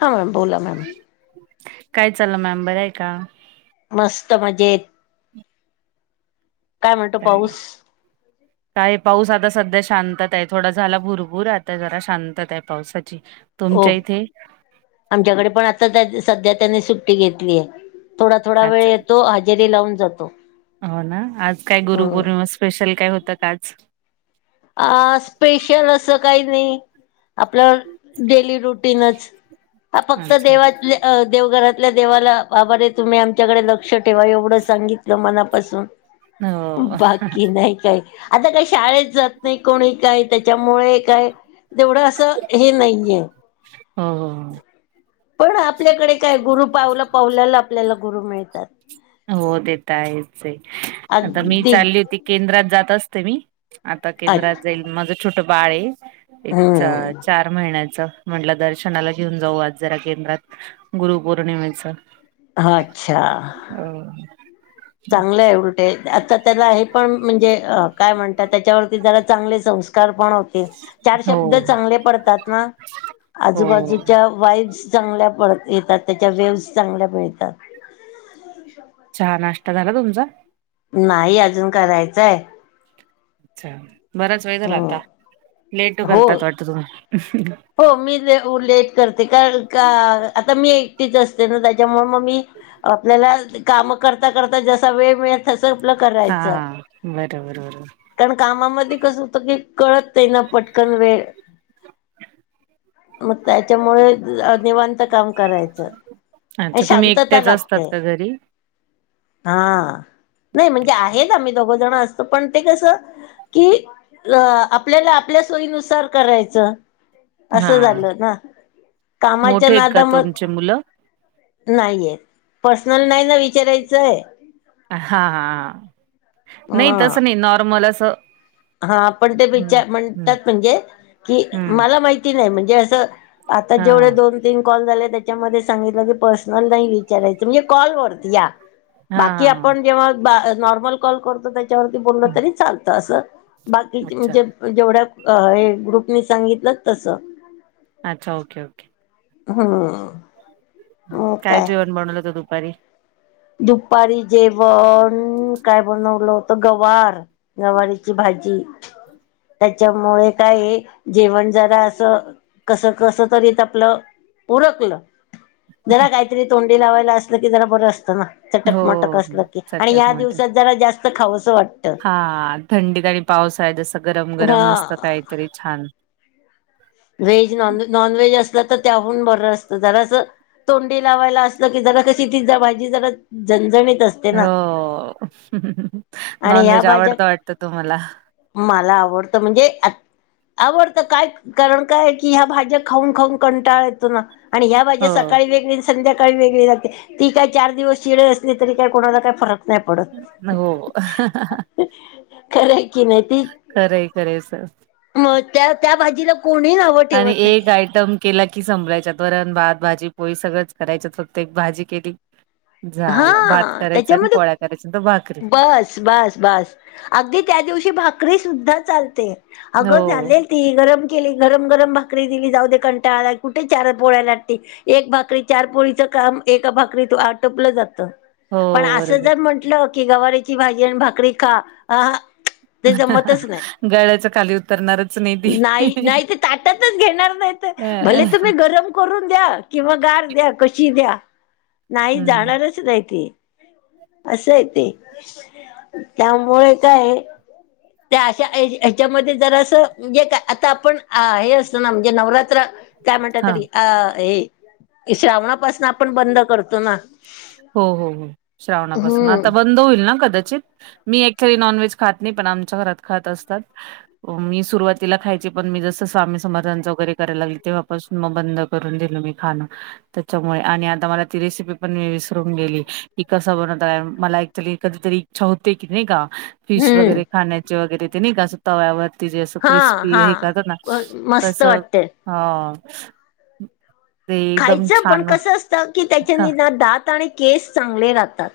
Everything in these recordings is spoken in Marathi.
हा, बोला मॅम काय चाललं मॅम, बरं आहे का? मस्त मजेत काय म्हणतो पाऊस? काय पाऊस आता सध्या शांतता आय. थोडा झाला भुरभूर, आता जरा शांतता आय पावसाची हो तुमच्या इथे आमच्याकडे पण आता त्या सध्या त्यानी सुट्टी घेतली ये. थोडा थोडा वेळ आज येतो आण जेरी लावून जातो. हो ना, आज काय हम्म गुरुपौर्णिमा स्पेशल काय होत का आज आ, स्पेशल असं काही नाही. आपलं डेली रुटीनच, आ फक्त अच्छा देवात अ देवघरातल्या देवाला, बाब रे तुम्ही आमच्याकडे लक् क्ष ठेवा एवढं सांगितलं मनापासून, हो बाकी नाही काय आता काही शाळेत जात नाही, कोणी काही ते त्याच्यामुळे काय जेवढं असं हे नाहीये. हो हो पण आपल्याकडे काय गुरु पावलं पावल्याला आपल्याला गुरु मिळतात. हो तेेत ताईच ये आता मी अगदी चालली होती केंद्रात जात असते मी, आता अ केंद्रात जाईल, माझं छोट बाळ ये. एक चा हम्म चार महिन्याच, म्हंटलं दर्शनाला घेऊन जाऊ आज जरा केंद्रात गुरुपौर्णिमेच अच्छा अ.. चांगलं आहे उलट. ते आता त्याला हे पण म्हणजे काय म्हणतात त्याच्यावरती ज चांगले संस्कार पण हो तील चार हो. शब्द चांगले पडतात हो आजूबाजूच्या वाई, ट चांगल्या प येतात त्याच्या वेव्हस चांगल्या मिळतात. चहा नाश्ता झाला तुमचा? नाही अजून करायचंय. अच्छा बराच वेय झाला आता लेट हो. करतात वाटत तु हो मी लेट करते का का आता मी एकटीच असते ना त्याच्यामुळे मग मी, आपल्याला काम करता करता जसा वेळ मिळ, तस आपलं हा करायचं. हा बरं बरं बरं कारण कामामध्ये कसं होतं की कळत नाई पटकन वेळ. मग त्याच्यामुळे निवांत काम करायचं. च अच्छा तुम्ही शांतता एकट्याच असतात लागते. का घरी? हा नाही म्हणजे आहेच आम्ही दोघं जण आ पण ते कसं की आपल्याला आपल्या सोयीनुसार करायचं. हा असं झालं ना कामाच्या मोठे आहेत का नादा म तुमचे मुलं? नाहीय पर्सनल नाही ना विचारायचंय. हा हा नाही ह तसं नाही नॉर्मल असं, हा ते हम्म विचार म्हणतात हम्म म्हणजे की हम्म मला नाही म्हणजे असं आता हा जेवढे दोन, तीन कॉल झाले त्याच्यामध्ये सांगितलं की पर्सनल नाही विचारायचं म्हणजे कॉल वर या हा हा हा आपण जेव्हा नॉर्मल कॉल करतो त्याच्यावरती हम्म. तरी चालतं अस. बाकीचे अच्छा म्हणजे जेवढ्या ग्रुपनी सांगितलं तस. अच्छा ओके ओके. हम काय जेवण बनवलं होत दुपारी? दुपारी जेवण काय बनवलं होत गवार. गवारीची भाजी. त्याच्यामुळे काय जेवण जरा असं. कस- कस तरीत आपलं उरकलं. जरा काहीतरी तोंडी लावायला असल की जरा बरं असतं ना. हो चटक मटक असलं की आणि चटक या मटक दिवसात जरा जास्त खावसं वाट हा थंडीत आणि पावसाळ्यात आहे जसं गरम- गरम मस्त हा काहीतरी छान. व्हेज, नॉन- नाॅनव्हेज असलं तर त्याहून बरं असतं जरा असं, तोंडी लावायला असल की जरा कशी तीजा भाजी जरा झणझणीत अस हो [inaudible] आणि या नॉनव्हेज भाज्या आवडत वाटत तूम्हाला? मला आवडतं म्हणजे, आत-आवडत काय क कारण काय की ह्या भाज्या खाऊन- खाऊन कंटाळा येतो ना आणि ह्या भाज्या हो. सकाळी वेगळी संध्याकाळी वेगळी लागते ती काय चार दिवस शिळी असली तरी काय कोणाला काय फरक न हो [inaudible] खराय की नाही ते खरंय, खरंय सर. मग त्या -त्या भाजीला कोणी नावं आणि ठेवत नाही. एक आयटम केला की संभळायच्यात वरण, भात, भाजी, पोळी सगळंच करायच्या. फक्त एक भाजी केली. झालं. भात हा करायचा आणि त्याच्यामध्ये पोळ्या करायच्या आणि भाकरी. बस -बास -बास अगदी त्या दिवशी भाकरी सुद्धा चालते अग हो. झाले ती गरम केली गरम गरम भाकरी दिली जाऊ दे कंटाळा कुठ चार पोळ्या लाटती. एक भाकरी चार पोळीचं काम एका भाकरीत आट टपलं जात, हो पण असं बरोबर. जर म्हंटलं की गवारीची भाजी आणि भाकरी खा अह हां ते जमतच नाही, गळ्याच्या खाली उतरणारच नाही ती. नाही नाही ते ताटतच घेणार नाहीत. त भले अ तुम्ही गरम करून द्या किंवा गार द्या कशी द्या नाही हं. जाणारच नाही ती. असय ते त्यामुळे काय त्या अशा ये हेच्यामध्ये जरास म्हणजे का आता आपण हे असत ना म्हणजे नवरात्र काय म्हणत हां. तरी अह हे की श्रावणापासून आपण बंद करतो ना. हो हो हो श्रावणापासून हम्म आता बंद होईल ना कदाचित मी ऍक्च्युली नॉनव्हेज खात नाही पण आमच्या घरात खात असतात. मी सुरुवातीला खायचे पण मी जसं स्वामी समर्थांच वगैरे करायला लागली तेव्हा पासू मग बंद करून दिल मी खाण त्याच्यामुळे आणि आता मला ती रेसिपी पण मी विसरून गेली की कस बनवता. मला एक्चुली कधीतरी इच्छा होते की नाही का फिश हम्म वगैरे खाण्याचे वगैरे ते नाही का ते अस तव्यावरती जे असं हा क्रिस्पी हे करत ना हा मस्त तस वाटते हा. ते एकदम खायचं पण छान कसं असतं की हा त्याच्याने ना दात आणि केस चांगले राहतात.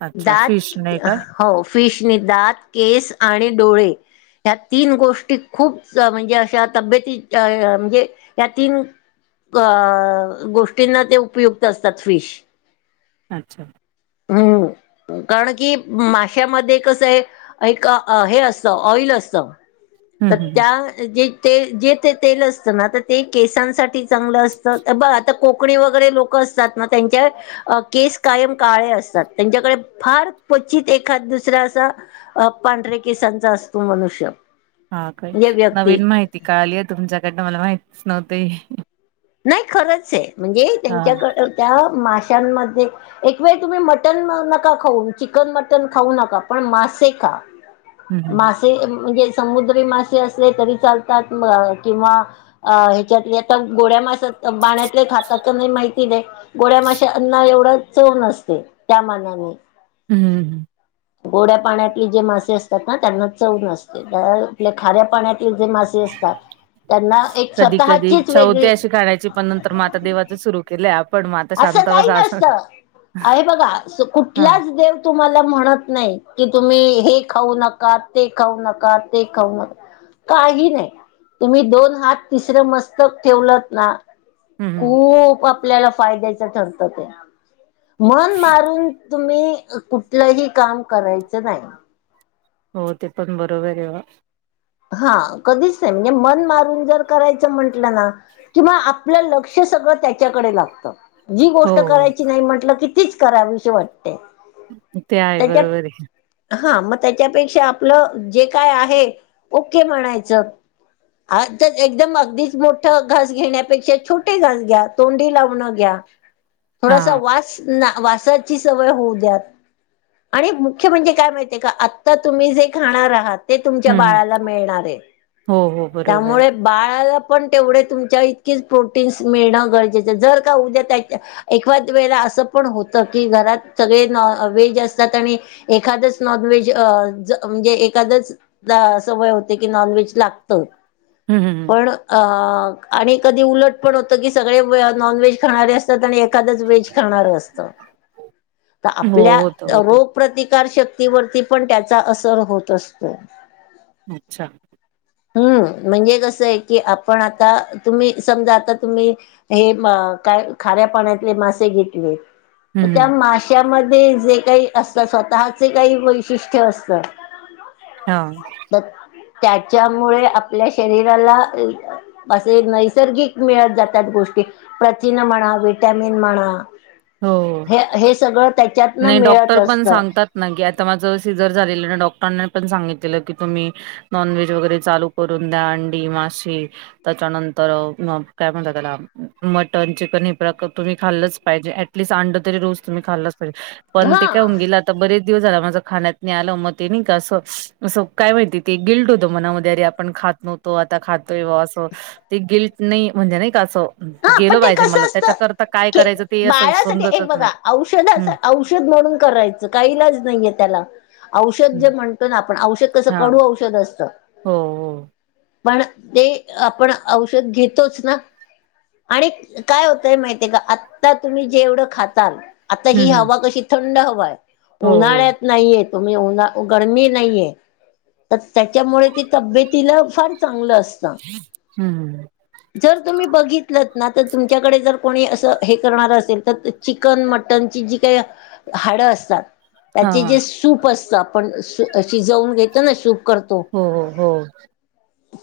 अच्छा दात फिश नाही का हो फिशने दात, केस आणि डोळे. ह्या तीन गोष्टी खूप म्हणजे अशा तब्यती अह म्हणजे ह्या तीन क अह गोष्टींना ते उपयुक्त असतात फिश. अच्छा. हम्म. कारण की माश्यामध्ये कसय एक हे असतं ऑइल असत. हम्म तर हम्म हम्म त्या जे ते जे ते तेल असतं ना तर ते केसांसाठी चांगलं असतं ब आता कोकणी वगैरे लोक अस तात म त्यांच्या अह केस कायम काळे असतात त्यांच्याकडे फार क्वचित एखाद दुसरा असा अह पांढरे केसांचा असतो मनुष्य. हा काय, म्हणजे व्यक्ती नवीन माहिती कळालिय तुमच्याकडनं मला माहितीच नव्हती. नाही खरंच आह म्हणजे हा त्यांच्याकड त्या माशांमध्ये एक वेळ तुम्ही मटण नका खाऊ चिकन, मटन खाऊ नका पण मासे खा. हम्म हम्म मासे म्हणजे समुद्री मासे असले तरी चालतात म किंवा अ ह्याच्यातली आता गोड्या मासात पाण्यातले खातात की नाही माहिती नाही. गोड्या माश्या अन्न एवढं चव नसते त्या मानाने. हम्म. हम्म. गोड्या पाण्यातली जे मासे असतात ना त्यांना चव नसते अह आपल्या खऱ्या पाण्यातले जे मासे से असतात त्यांना एक कधी कधी स्वतःचीच इच्छा होते वेगळी अशी खाण्याची पण नंतर मग आता देवाच सुरू केलय आपण [unintelligible] असं काही बसा असं नसत हे बघा हा कुठलाच देव तुम्हाला म्हणत नाही की तुम्ही हे खाऊ नका, ते खाऊ नका, ते खाऊ नका. काही नाही तुम्ही दोन हात तिसरं मस्तक ठेवलत ना हम्म हम्म खूप आपल्याला फायद्याच ठरत ते. मन मारून तुम्ही कुठलंही काम करायचं नाय. हो ते पण बरोबर आहे वा हा कधीच नाही म्हणजे मन मारून जर करायचं म्हटलं ना किमान आपलं लक्ष सगळं त्यांच्याकडे लागतं जी गोष्ट हो करायची नाही म्हटलं की तीच करावीशी वाटते. ते आहे त्याच्यात बरोबर आहे. हा मग त्यांच्यापेक्षा आपलं जे काय आहे ओके म्हणायचं आ तर एकदम अगदीच मोठं घास घेण्यापेक्षा छोटे घास घ्या तोंडी लावणं घ्या. हा थोडासा वास ना वासाची सवय होऊ द्या आणि मुख्य म्हणजे काय माहिती आहे, का आता तुम्ही जे खाणार आहात ते तुमच्या हम्म हम्म. बाळाला येणार आहे हो हो बरोबर आहे. त्यामुळे बाळाला पण तेवढे तुमच्या इतकीच प्रोटीन्स मिळणं गरजेचं जर का उद्या त्यांच्या एकाद वेळेला असं पण होत की घरात सगळे नॉ व्हेज असतात आणि एखादच नॉन व्हेज म्हणजे एखादच वय होते की नॉनव्हेज लागतं हम्म हम्म हं पण अं आणि कधी उलट पण होतं की सगळे नॉन व्हेज खाणारे अस एखादच व्हेज खाणार असतं तर हम्म. हो आपल्या होतं होतं रोग प्रतिकार शक्तीवरती पण त्यांचा असर होत असतो. अच्छा हम्म म्हणजे कसं आहे की आपण आता तुम्ही समजा आता तुम्ही हे म काय खऱ्या पाण्यातले मासे [inaudible] हम्म त्या हम्म. माश्यामध्ये जे काही असतात स्वतःचे काही वैशिष्ट्य असतं हा तर त्यांच्यामुळे आपल्या शरीराला असे नैसर्गिक मिळत जात्यात गोष्टी प्रथिने म्हणा व्हिटॅमिन म्हणा हो हो हे हे सगळं त्याच्यांतन मिळत डॉक्टर पण असतं सांगतात नाही आता माझं सिझर झालेलं ना डॉक्टरांनी पण सांगितलेलं की तुम्ही नॉनव्हेज वगैरे चा करून द्या अंडी मासी त्याच्यानंतर काय म्हणता त्याला मटन चिकन हे प्रकार तुम्ही खाल्लंच पाहिजे ॲडलिस अंडं तरी रोज तुम्ही खाल्लाच पाहिजे पण ते काय हा [inaudible] आता बरेच दिवस आला माझं खाण्यात आलं मग ते नाही का असं असं काय माहिती ते गिल्ट होत मनांमध्ये अरे, आ आपण खात नव्हतो आता खातोय ब असं ते गिल्ट नाही म्हणजे नाही का असं हा पण गेलं ते पाहिजे मला कसं असतं त्याच्याकरिता काय खे करायचं ते असं बाळासाठी एक समजतच बघा नाही औषधांच हम्म औषध म्हणून करायचं काही इलाज नाहीये त्याला. औषध जे हम्म म्हणतो ना आपण औषध कसं हा कडू औषध असतं. हो हो. पण ते आपण औषध घेतोच ना. आणि काय होतंय माहितेय का आता तुम्ही जेवढं खाताल आता हं, ही हं. हवा कशी थंड हवा आहे हो, हो. उन्हाळ्यात नाहीये तुम्ही उन्हा गरमी नाहीये. तर त्यांच्यामुळे ते तब्येतीला फार चांगलं असतं. हम्म जर तुम्ही बघितलंत ना तर तुमच्याकडे जर कोणी असं हे करणार असेल तर चिकन मटनची जी काही हाडं असतात. हां, त्याचे हां. जे सूप असत आपण शिजवून घेतो ना सूप करतो हो, हो, हो.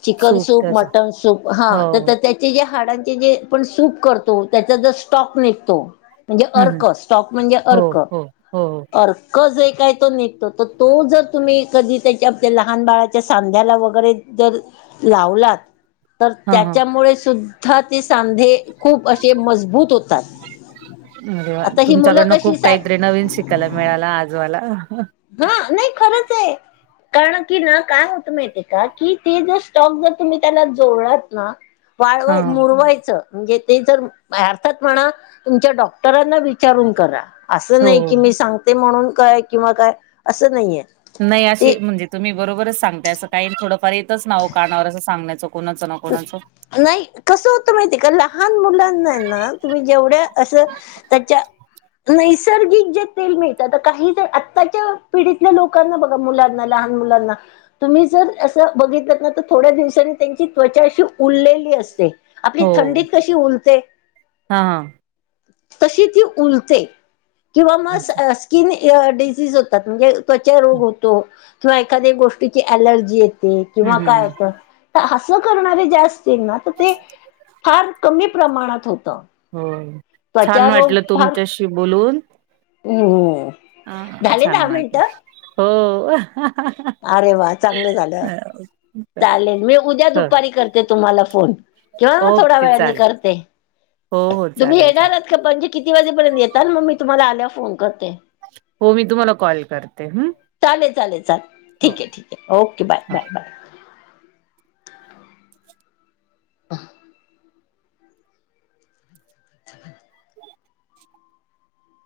चिकन सूप, मटन सूप हा. हो, तर हो. त्याचे जे हाडांचे जे आपण सूप करतो त्याचा जर स्टॉक निघतो. म्हणजे हं, हं. अर्क स्टॉक म्हणजे हो, अर्क, हो. हो, हो. अ कज जे आहे काय तो निघतो तर तो जर तुम्ही कधी त्याच्या लहान बाळाच्या सांध्याला वगैरे जर लावलात तर हां, हां. त्यांच्यामुळे सुद्धा ते सांधे खूप असे मजबूत होतात. अरे वा आता ही मुलं तुमच्याकडनं कशी खूप सा काही तरी नवीन शिकायला मिळाल आज मला. हा नाही खरंच आहे. कारण की ना काय होत माहितीय का की ते जर स्टॉक जर तुम्ही त्याला जोडलात ना वाळवाय हां. मुरवायचं. म्हणजे ते जर अर्थात म्हणा तुमच्या डॉक्टरांना विचारून करा. असं हो, नाही की हो. मी सांगते म्हणून काय किंवा काय असं नाहीय. नाही अशी म्हणजे तुम्ही बरोबरच सांगताय असं काही थोड फार येतच नाव कानावर असं सांगण्याचो कोणाचं ना कोणाचं. नाही कसं होतं माहिती आहे का लहान मुलांना ना तुम्ही जेवढ्या असं त्याच्या नैसर्गिक जे तेल मिळतात काही ज आत्ताच्या पिढीतल्या लोकांना बघ मुलाना लहान मुलांना तुम्ही जर अस बघितलत ना तर थोड्या दिवसानी त्यांची त्वचा अशी उललेली असते, आपली हो. थंडीत कशी उलते. हां हां. तशी ती उलते किंवा मग अस अच्छा. स स्किन या डिनीज होतात म्हणजे त्वचा रोग हं, होतो. किंवा एखाद्या गोष्टीची ऍलर्जी येते हं. किंवा काय हं. होतं तर असं करणारे जास्त ते ना तर ते फार कमी प्रमाणात होत. हो छान त्वचारोग वाटलं तुमच्याशी बोलून. हो हो ह छान वाटल हो. अरे वा चांगलं झालं. हो. चालेल मी उद्या हो. दुपारी करते तुम्हाला फोन किंवा थोड्या ओके वेळानी चालेल. करते. हो हो चालेल. येेणार चालेल. आहेत का म्हणजे किती वाजेपर्यंत येेताल मग मी तुम्हाला आल्यावर फोन करते. हो मी तुम्हाला कॉल करते हम्म. चालेल, चालेल, चालेल, ठीक आहे, ठीक आहे, ओके, बाय हो. Bye bye. [inaudible] [inaudible]